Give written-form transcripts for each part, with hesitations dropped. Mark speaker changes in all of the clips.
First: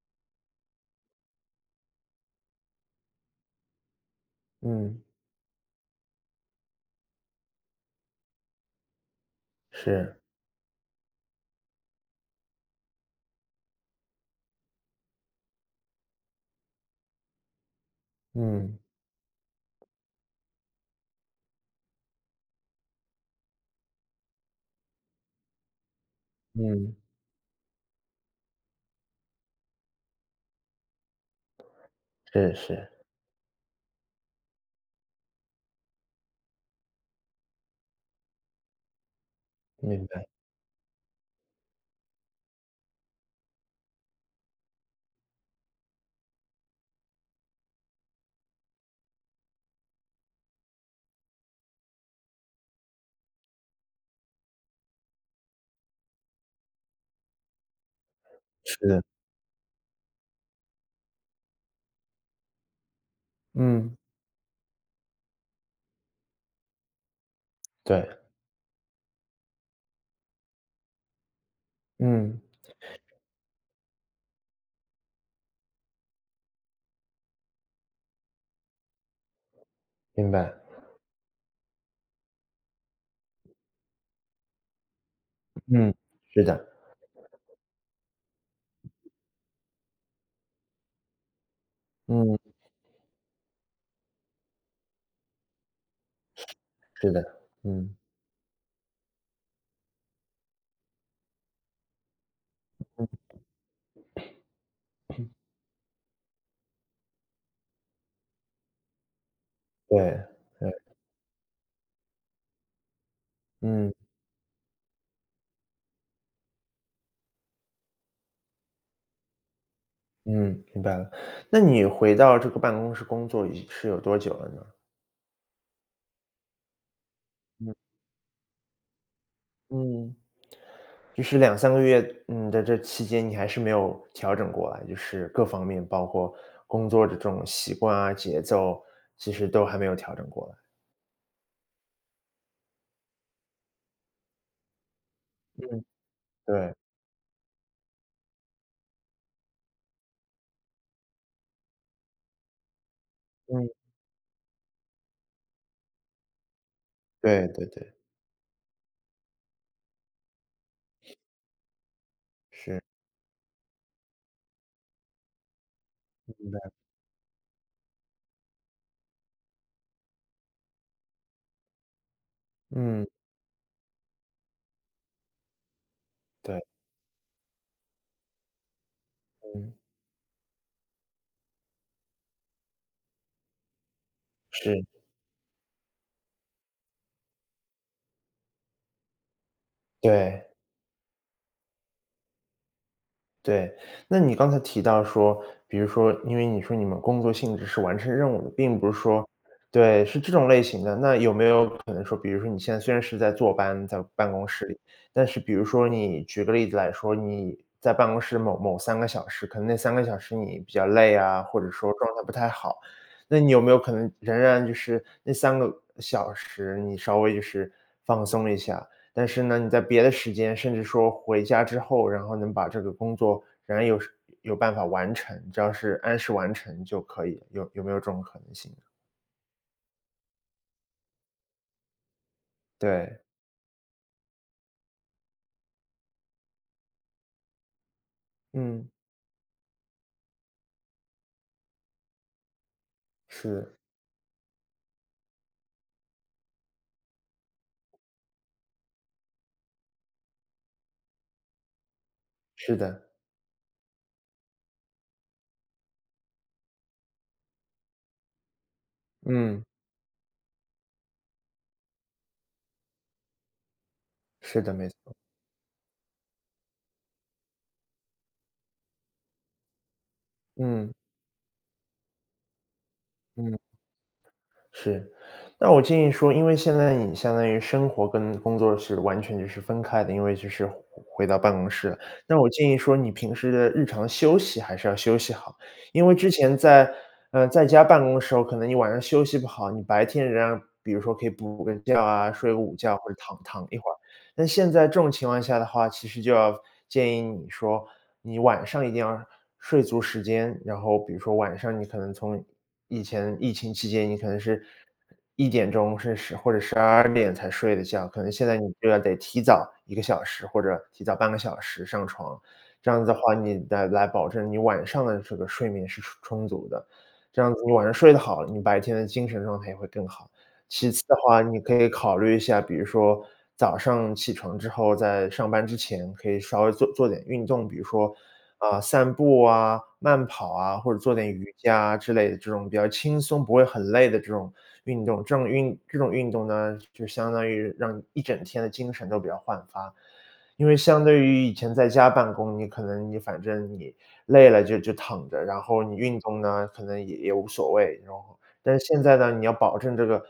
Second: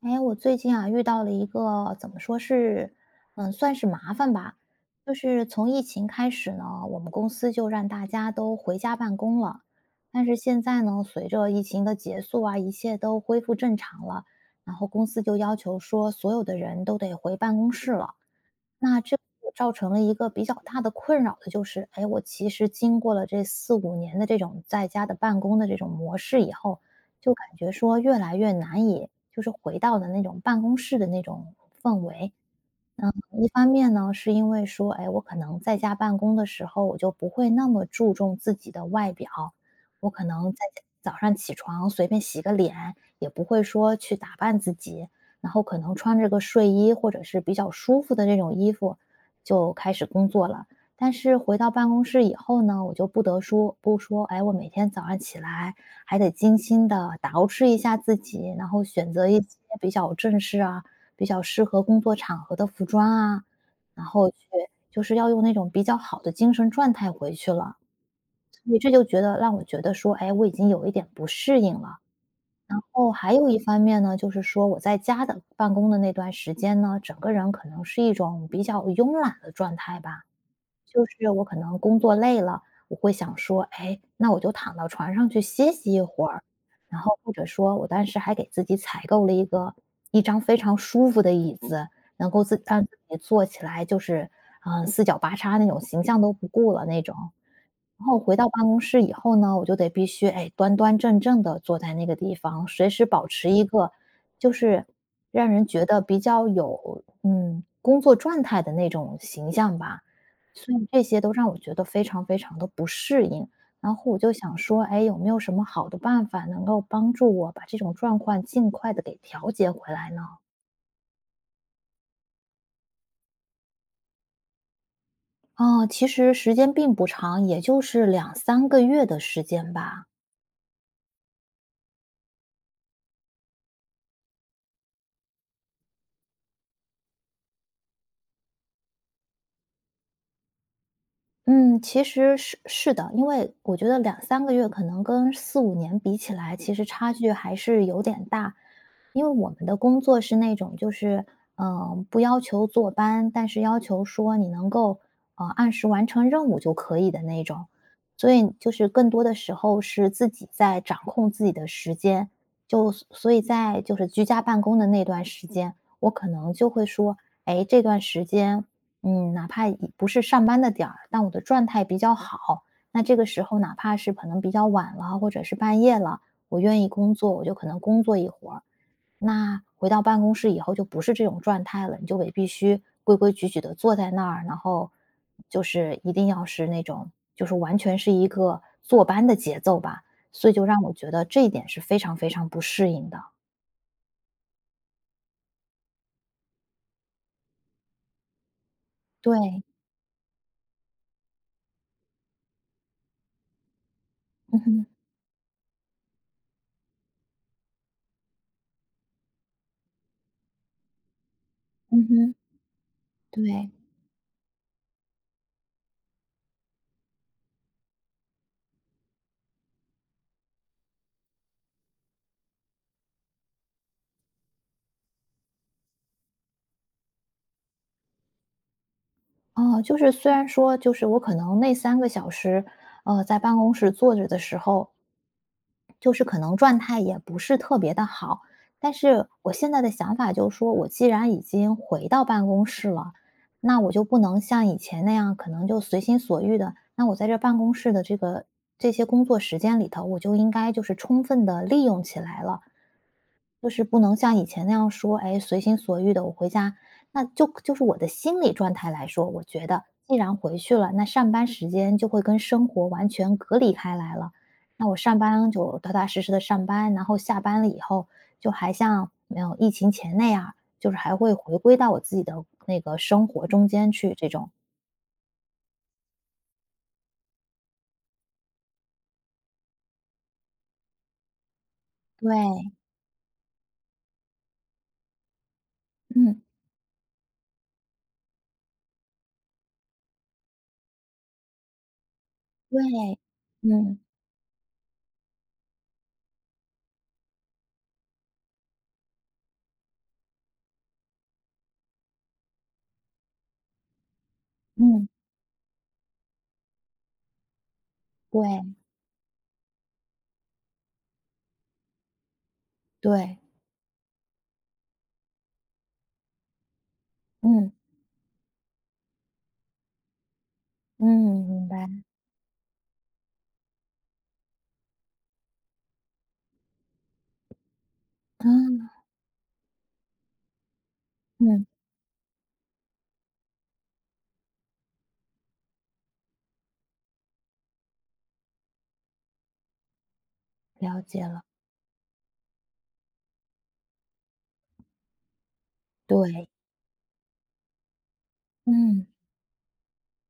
Speaker 1: 哎，我最近啊遇到了一个怎么说是，算是麻烦吧。
Speaker 2: 嗯，
Speaker 1: 就是从疫情开始呢，我们公司就让大家都回家办公了。
Speaker 2: 是，
Speaker 1: 但是现在呢，随着疫情的结束啊，一切都恢复正常了，然后公司就要求说所有的人都得回办公室了。
Speaker 2: 嗯，
Speaker 1: 那这造成了一个比较大的困扰的就是，哎，我其实经过了这四五年的这种在家的办公的这种模式以后，
Speaker 2: 嗯，
Speaker 1: 就感觉说越来越难以就是回到的那种办公室的那种氛围。
Speaker 2: 是是，
Speaker 1: 一方面呢，是因为说，哎，我可能在家办公的时候，我就不会那么注重自己的外表，
Speaker 2: 明
Speaker 1: 我可
Speaker 2: 白，
Speaker 1: 能在家早上起床随便洗个脸，也不会说去打扮自己，然后可能穿着个睡衣或者是比较舒服的这种衣服就开始工作了。但是回到办公室以后呢，我就不得说不说，哎，我每天早上起来还得精心的捯饬一下自己，然
Speaker 2: 是
Speaker 1: 后
Speaker 2: 的，
Speaker 1: 选择一些比较正式啊，比较适合工作场合的服装啊，
Speaker 2: 嗯，
Speaker 1: 然后去就是要用那种比较好的精神状态回去了。
Speaker 2: 对，
Speaker 1: 所以这就觉得让我觉得说，哎，我已经有一点不适应了。
Speaker 2: 嗯，
Speaker 1: 然后还有一方面呢，就是说我在家的办公的那段时间呢，整个人可能是一种比较慵懒的状态吧。
Speaker 2: 明白，
Speaker 1: 就是我可能工作累了，我会想说，哎，那我就躺到床上去歇息
Speaker 2: 嗯，
Speaker 1: 一会儿。
Speaker 2: 是的，
Speaker 1: 然后或者说我当时还给自己采购了一张非常舒服的椅子，能
Speaker 2: 嗯，
Speaker 1: 够自让自己坐起来就是，四脚八叉那种形象都不顾了那
Speaker 2: 是
Speaker 1: 种。
Speaker 2: 的，嗯，
Speaker 1: 然后回到办公室以后呢，我就得必须，哎，端端正正的坐在那个地方，随时保持一个就是让人觉得比较有，工作状态的那种形象
Speaker 2: 对，
Speaker 1: 吧。
Speaker 2: 对，
Speaker 1: 所以这些都让我觉得非常非常的不适应，
Speaker 2: 嗯，
Speaker 1: 然后我就想说，哎，有没有什么好的办法能够帮助我把这种状况尽快的给调节回来呢？
Speaker 2: 嗯，明白了。那你回到这个办公室工作已是有多久了呢？
Speaker 1: 啊，其实时间并不长，也
Speaker 2: 嗯
Speaker 1: 就是两三个月的时间吧。
Speaker 2: 嗯，就是两三个月，嗯，在这期间你还是没有调整过来，就是各方面，包括工作的这种习惯啊、节奏，其实都还没有调整过来。
Speaker 1: 嗯，其实是的，因为我觉得两三个月可能跟四五
Speaker 2: 嗯，
Speaker 1: 年比起来，其
Speaker 2: 对，
Speaker 1: 实差距还是有点大。因为我们的工作是那种就是，不要求坐班，但是
Speaker 2: 嗯，
Speaker 1: 要求说你能够，按时完成任务就可以的那
Speaker 2: 对
Speaker 1: 种。
Speaker 2: 对对，
Speaker 1: 所以就是更多的时候是自己在掌控自己的时间，
Speaker 2: 是。
Speaker 1: 所以在就是居家办公的那段时间，我可
Speaker 2: 明
Speaker 1: 能
Speaker 2: 白，
Speaker 1: 就会说，哎，这段时间哪怕已不是上班的点儿，但我的状态比较好，那
Speaker 2: 嗯，
Speaker 1: 这个时候哪怕是可能比较晚了，或者是半夜了，我
Speaker 2: 对，
Speaker 1: 愿意工作，我就可能工作一会儿。那
Speaker 2: 嗯，
Speaker 1: 回到办公室以后就不是这种状态了，你就得必须规规矩矩的坐在那儿，然
Speaker 2: 是，
Speaker 1: 后就是一定要是那种就是完全是一个坐班的节奏吧，
Speaker 2: 对，
Speaker 1: 所以就让我觉得这一点是非常非常不适应的。
Speaker 2: 对。那你刚才提到说，比如说，因为你说你们工作性质是完成任务的，并不是说，
Speaker 1: 对，
Speaker 2: 对，是这种类型的。那有没有可能说，比如说你现在虽然是在坐班，在办公
Speaker 1: 嗯
Speaker 2: 室里，
Speaker 1: 哼，
Speaker 2: 但是比如说你举个例子来说，你在办公室某某三个小时，可能那三个小时你比较累啊，或者说
Speaker 1: 嗯
Speaker 2: 状态不
Speaker 1: 哼，
Speaker 2: 太好，那你有
Speaker 1: 对。
Speaker 2: 没有可能仍然就是那三个小时你稍微就是放松一下？但是呢，你在别的时间，甚至说回家之后，然后能把这个工作仍然有办法完成，只要是按时完成就可以，有没有这种可能性呢？
Speaker 1: 哦，就是虽然说就是我可能那三个小时，
Speaker 2: 对，
Speaker 1: 在办公室坐着的时候，就是可能状态也不是特别的好。
Speaker 2: 嗯，
Speaker 1: 但是我现在的想法就是说，我既然已经回到办公室了，
Speaker 2: 是
Speaker 1: 那我就不能像以前那样，可能就随心所欲的。那我在这办公室的这些工作时间里头，我就应该就是充分的利用起来了。
Speaker 2: 是的，
Speaker 1: 就是不能像以前那样说，哎，随心所欲的我回家，那就是我的心理状态来说，我
Speaker 2: 嗯，
Speaker 1: 觉得既然回去了，那上班时间就会跟生活完全隔离开来了。
Speaker 2: 是的，
Speaker 1: 那
Speaker 2: 没
Speaker 1: 我
Speaker 2: 错，
Speaker 1: 上班就踏踏实实的上班，然后下班了以后，就还像没有疫情前那样，就
Speaker 2: 嗯，
Speaker 1: 是还会回归到我自己的那个生活
Speaker 2: 嗯。
Speaker 1: 中间去这种。
Speaker 2: 是，那我建议说，因为现在你相当于生活跟工作是完全就是分开的，因为就是回到办公室了。那我建
Speaker 1: 对，
Speaker 2: 议说，你平时的日常休息还是要休息好，因为之
Speaker 1: 嗯，
Speaker 2: 前在家办公的时候，可能你晚上休息不好，你白天仍然比如说可以补个觉啊，睡个午
Speaker 1: 对，
Speaker 2: 觉或者躺躺一会儿。
Speaker 1: 嗯，
Speaker 2: 但现在这种情况下的话，其实就要建议你说，你晚上一定要睡足时间，然后比如说晚上你可能从以前疫情期间，你可能是
Speaker 1: 嗯，
Speaker 2: 1点钟甚至或者12点才睡的觉，可能
Speaker 1: 对，
Speaker 2: 现在你就要得提早1个小时或者提早半个小时上床，这样子的话，
Speaker 1: 对，
Speaker 2: 你来保证你晚上的这个睡眠是充足的，这样子
Speaker 1: 嗯，
Speaker 2: 你晚上睡得好，你白天的精神状态也会更好。其次的话，
Speaker 1: 嗯，
Speaker 2: 你
Speaker 1: 明
Speaker 2: 可
Speaker 1: 白，
Speaker 2: 以考虑一下，比如说早上起床之后，在上班之前可以稍微做做点运动，比如说，
Speaker 1: 嗯，
Speaker 2: 散步啊、慢跑啊，或者做点瑜
Speaker 1: 嗯，
Speaker 2: 伽之类的这种比较轻松、不会很累的这种运动。这种运动呢，就相当于让你一整天的精神都比较焕发。因为
Speaker 1: 了
Speaker 2: 相对
Speaker 1: 解
Speaker 2: 于
Speaker 1: 了，
Speaker 2: 以前在家办公，你可能你反正你累了就躺着，然后你运动
Speaker 1: 对。
Speaker 2: 呢，可能也无所谓，但是现
Speaker 1: 嗯
Speaker 2: 在呢，你要保证这个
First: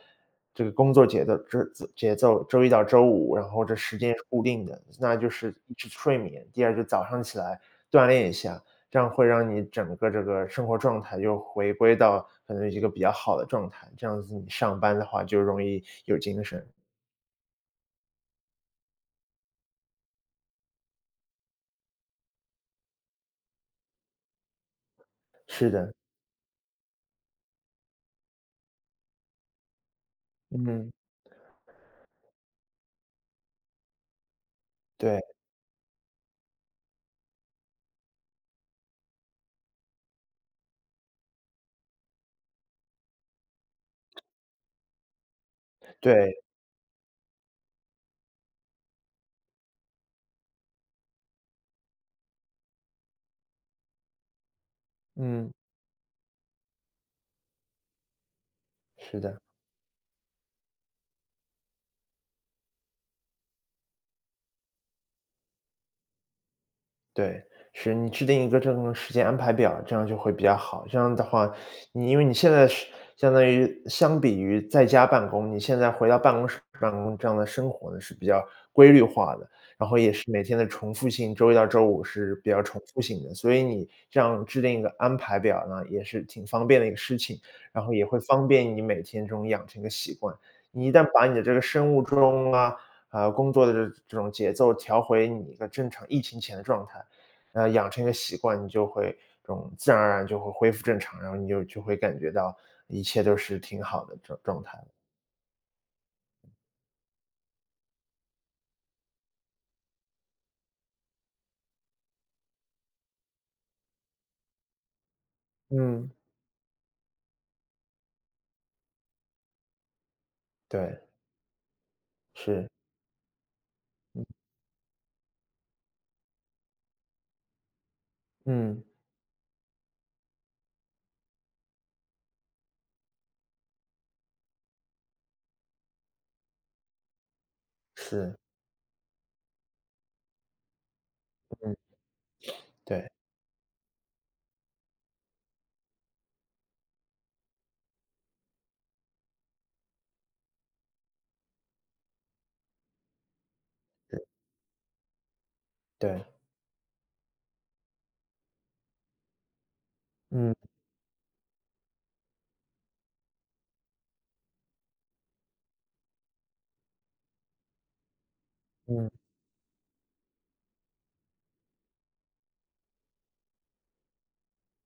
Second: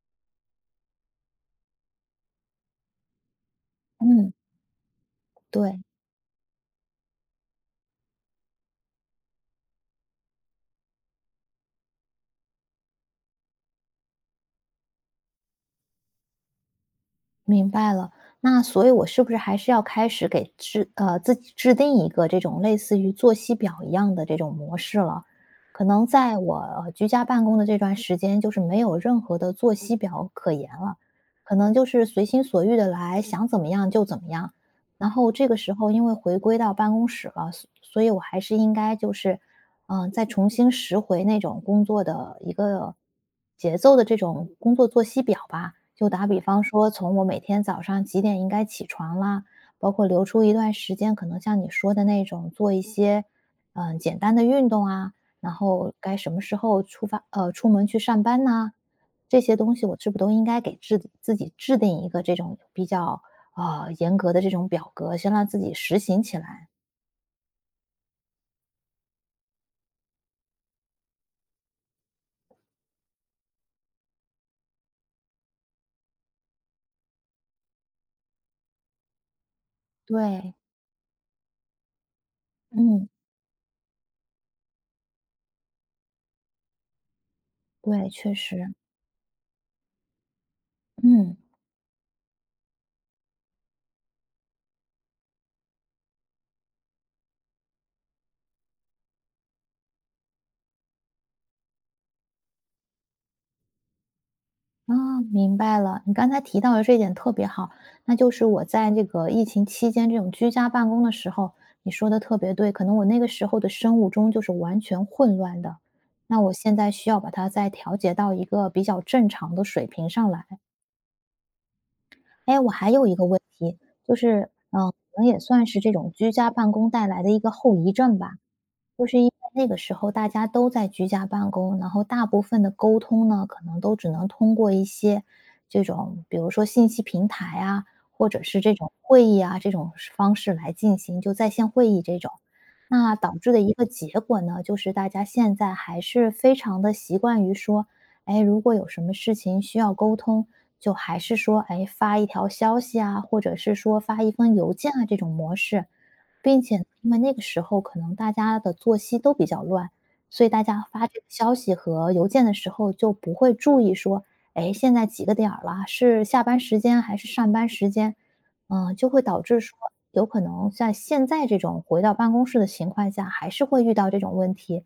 Speaker 2: 这个工作节奏，这节奏，周一到周五，然后这时间是
Speaker 1: 嗯，
Speaker 2: 固定的，那就是一
Speaker 1: 对，
Speaker 2: 直睡眠，第二就早上起来锻炼一下，这样会让你整个这个生活状态又回归到可能一个比较好的状态，这样子你上班的话就容易有精神。
Speaker 1: 明白了。那所以我是不是还是要开始给自己制定一个这种类似于作息表一样的这种模式了？
Speaker 2: 是
Speaker 1: 可
Speaker 2: 的，
Speaker 1: 能在我，居家办公的这段时间，就是没有任何的作息表可言
Speaker 2: 嗯，
Speaker 1: 了，可能就是随心所欲的来，想怎么样就怎么样。然
Speaker 2: 对
Speaker 1: 后这个时候因为回归到办公室了，所以我还是应该就是再重新拾回那种工作的一个节奏的这种工作作息表吧。就打比
Speaker 2: 对，
Speaker 1: 方说，从我每天早上几点应该起床啦，包括留出一段时间，可能像你说的那种做一些简单的运动啊，然
Speaker 2: 嗯，
Speaker 1: 后该什么时候出门去上班呐、
Speaker 2: 是的。
Speaker 1: 这些东西我是不是都应该给自己制定一个这种比较严格的这种表格，先让自己实行起来？
Speaker 2: 对，是你制定一个这种时间安排表，这样就会比较好。这样的话，因为你现在是相比于在家办公，你现在回到办公室办公这样的生活呢，是比较规律化的，然后也是每
Speaker 1: 对，
Speaker 2: 天的重复性，周一到周五是比较重复
Speaker 1: 嗯，
Speaker 2: 性的，所以你这样制定一个安排表呢，也是挺方便的一个事情，然后也
Speaker 1: 对，
Speaker 2: 会
Speaker 1: 确
Speaker 2: 方
Speaker 1: 实，
Speaker 2: 便你每天这种养成一个习惯。你一旦把你
Speaker 1: 嗯。
Speaker 2: 的这个生物钟啊，工作的这种节奏调回你一个正常疫情前的状态，养成一个习惯，你就会这种自然而然就会恢复正常，然后你就会感觉到一切都是挺好的状态了。
Speaker 1: 啊，明白了。你刚才提到的这一点特别好，那就是我在这个疫情期间这种居家办公的时候，你说的特别对，可能我那个时候的生物钟就是完全混乱的，
Speaker 2: 嗯，
Speaker 1: 那我现在需要把它再调节到一个比较正常的水平上来。
Speaker 2: 对，
Speaker 1: 哎，
Speaker 2: 是，
Speaker 1: 我还有一个问题，就是，可能也算是这种居家办公带来的一个后遗症吧。
Speaker 2: 嗯，
Speaker 1: 就是因为那个时候大家都在居家办公，然后大部分的沟通呢，可能都只能通过一些这种，比如说信息平台啊，或
Speaker 2: 是，
Speaker 1: 者是这种会议啊这种是方式来进行，就在线
Speaker 2: 嗯，
Speaker 1: 会议这种。
Speaker 2: 对，
Speaker 1: 那导致的一个结果呢，就是大家现在还是非常的习惯于说，哎，如果有什么事情需要沟通，就还是说，哎，发一条消息啊，或者是说发一封邮件啊这种模式。
Speaker 2: 对，
Speaker 1: 并且呢因为那个时候可能大家的作息都比较乱，所以
Speaker 2: 嗯，
Speaker 1: 大家发这个消息和邮件的时候就不会注意说，哎，现在几个点儿了，是下班时间还是上班时间？就
Speaker 2: 嗯，
Speaker 1: 会导致说，有可能在现在这种回到办公室的情况下，还是会遇到这种问题。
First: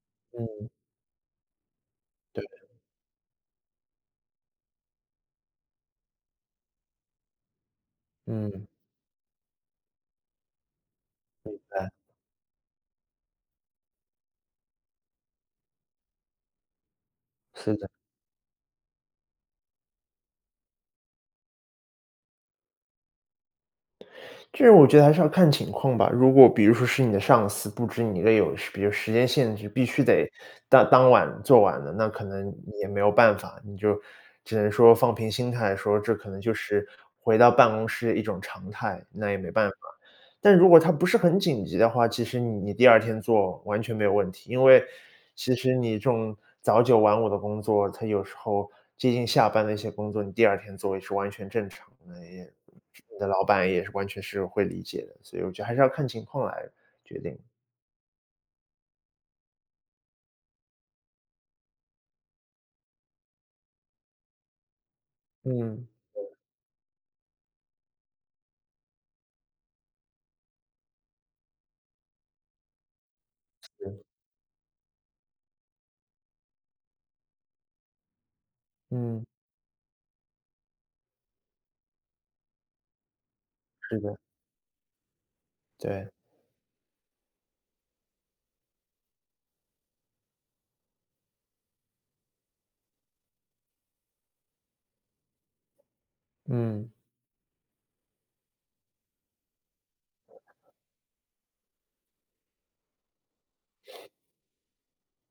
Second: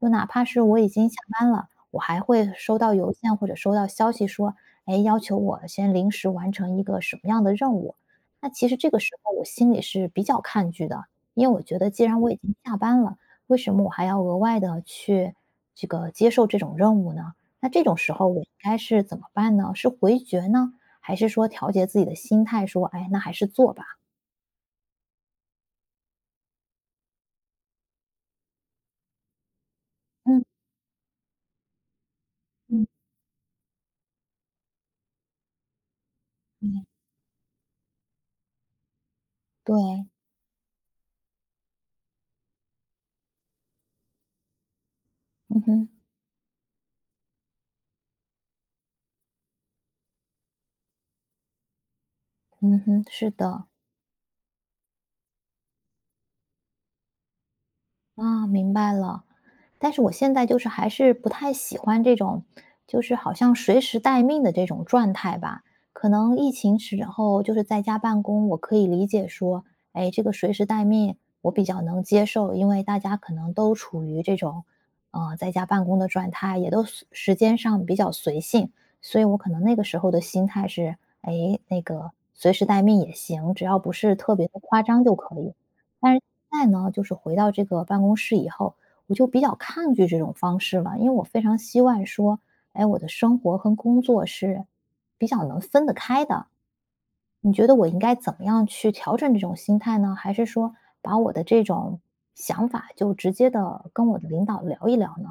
Speaker 1: 就哪怕是
Speaker 2: 嗯，
Speaker 1: 我已经下班了，我还
Speaker 2: 对，
Speaker 1: 会收到邮件或者收到消息说，哎，要求我先临时完成一个什么样的任务。那
Speaker 2: 嗯，
Speaker 1: 其实这个时候我心里是比较抗拒的，因为我觉得
Speaker 2: 对，
Speaker 1: 既然我已经下班了，为什么我还要额外的去这个接受这种任务呢？那
Speaker 2: 是
Speaker 1: 这
Speaker 2: 的。
Speaker 1: 种时候我应该是怎么办呢？是回绝呢，还是说调节自己的心态，说，哎，那还是做吧。
Speaker 2: 这我觉得还是要看情况吧。如果比如说是你的上司布置你一个比如时间限制，必须得
Speaker 1: 嗯
Speaker 2: 当晚做完的，那可能你
Speaker 1: 嗯
Speaker 2: 也没有办法，你就只能说放平心态，说这可能就
Speaker 1: 嗯，
Speaker 2: 是回到办公室的一种常态，那也没办
Speaker 1: 对，
Speaker 2: 法。但如果它不是很紧急的话，其实你第二天做完全没有问题。因为其
Speaker 1: 嗯
Speaker 2: 实
Speaker 1: 哼
Speaker 2: 你这种早九晚五的工作，它有时候接近下班的一些工作，你第二天做也是完全正常的，
Speaker 1: 嗯哼，
Speaker 2: 你的
Speaker 1: 是
Speaker 2: 老
Speaker 1: 的。
Speaker 2: 板也是完全是会理解的。所以我觉得还是要看情况来决定。
Speaker 1: 啊，明白了。但是我现在就是还是不太喜欢这种，就是好像随时待命的这种状态吧。
Speaker 2: 嗯，
Speaker 1: 可能疫情时候就是在家办公，我可以理解说，哎，这个随时待命我比较能接受，因为大家可能都
Speaker 2: 对，
Speaker 1: 处于这种，在家办公的状态，也都时间上比较随性，所以
Speaker 2: 嗯，
Speaker 1: 我可能那个时候的心态是，哎，那个随时待命也行，只要不
Speaker 2: 是
Speaker 1: 是
Speaker 2: 的，
Speaker 1: 特别的夸张就可以。
Speaker 2: 对，
Speaker 1: 但是现在呢，就是回到这个办公室以后，我就比较抗拒这种方式了，因为我非常希望说，哎，我的生活和工作是比较能分得开的。
Speaker 2: 嗯。
Speaker 1: 你觉得我应该怎么样去调整这种心态呢？还是说把我的这种想法就直接的跟我的领导聊一聊呢？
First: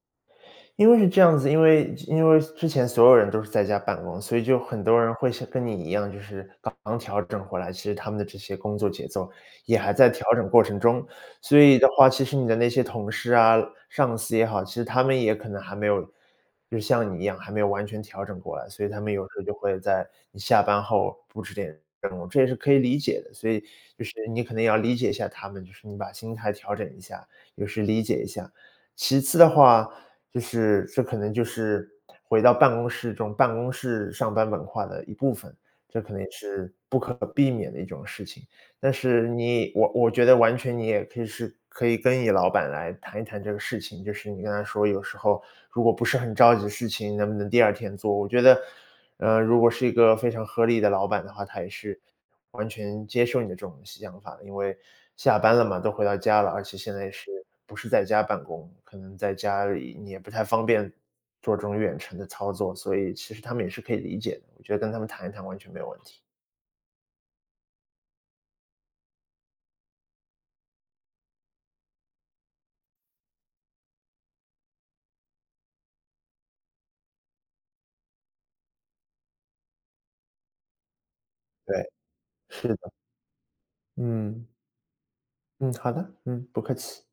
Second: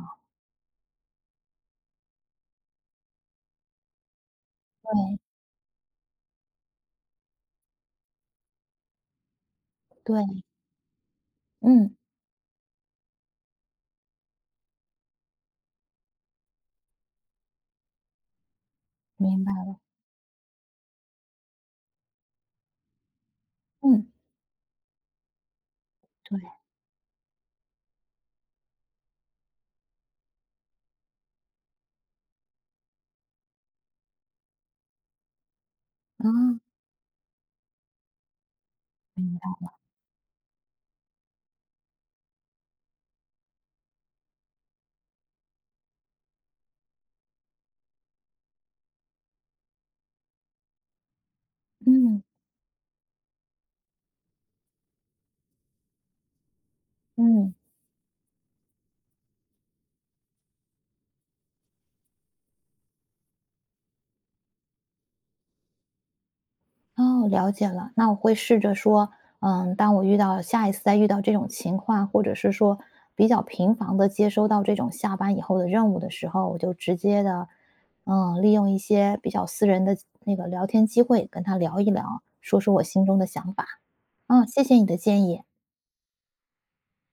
Speaker 2: 因为是这样子，因为之前所有人都是在家办公，所以就很多人
Speaker 1: 对
Speaker 2: 会像跟你一样，就是刚调整回来，其实他们的这些工作节奏也还在调
Speaker 1: 对，
Speaker 2: 整过程中。所以的
Speaker 1: 嗯，
Speaker 2: 话，其实你的那些同事啊、上司也好，其实他们也可能还没有，就是像你一样，还没有完全调整过来，所以他们有时
Speaker 1: 明
Speaker 2: 候
Speaker 1: 白，
Speaker 2: 就会在你下班后布置点任务，这也是可以理解的。所以就
Speaker 1: 嗯，
Speaker 2: 是你可能也要理解一下他们，就是你把心
Speaker 1: 对，
Speaker 2: 态调整一下，有时理解一下。其次的话，就是这可能就是回到办公室中，办公室上班文化的一部分，这可能
Speaker 1: 啊，
Speaker 2: 也是不可避免的一种事情。但是
Speaker 1: 明白，
Speaker 2: 我觉得完全你也可以跟你老板来谈一谈这个事情，就是你跟他说，有时候如果不是很着急的事情，能不能第二天做？我觉得，如果是一个非常合理的老板的话，他也是
Speaker 1: 嗯
Speaker 2: 完全接受你的这种想法，因为下班了嘛，都回到家了，而且现在是
Speaker 1: 嗯。
Speaker 2: 不是在家办公，可能在家里你也不太方便做这种远程的操作，所以其实他们也是可以理解的，我觉得跟他们谈一谈完全没有问题。
Speaker 1: 哦，了解了。那我会试着说，当我遇到下一次再遇到这种情况，或者是说比较频繁的接收到这种下班以后的任务的时候，我就直接的，利用一些比较私人的那个聊天机会跟他聊
Speaker 2: 对，
Speaker 1: 一聊，说
Speaker 2: 是
Speaker 1: 说我
Speaker 2: 的，
Speaker 1: 心中的想法。嗯，
Speaker 2: 嗯，
Speaker 1: 谢谢你的建议。
Speaker 2: 嗯，好的，嗯，不客气。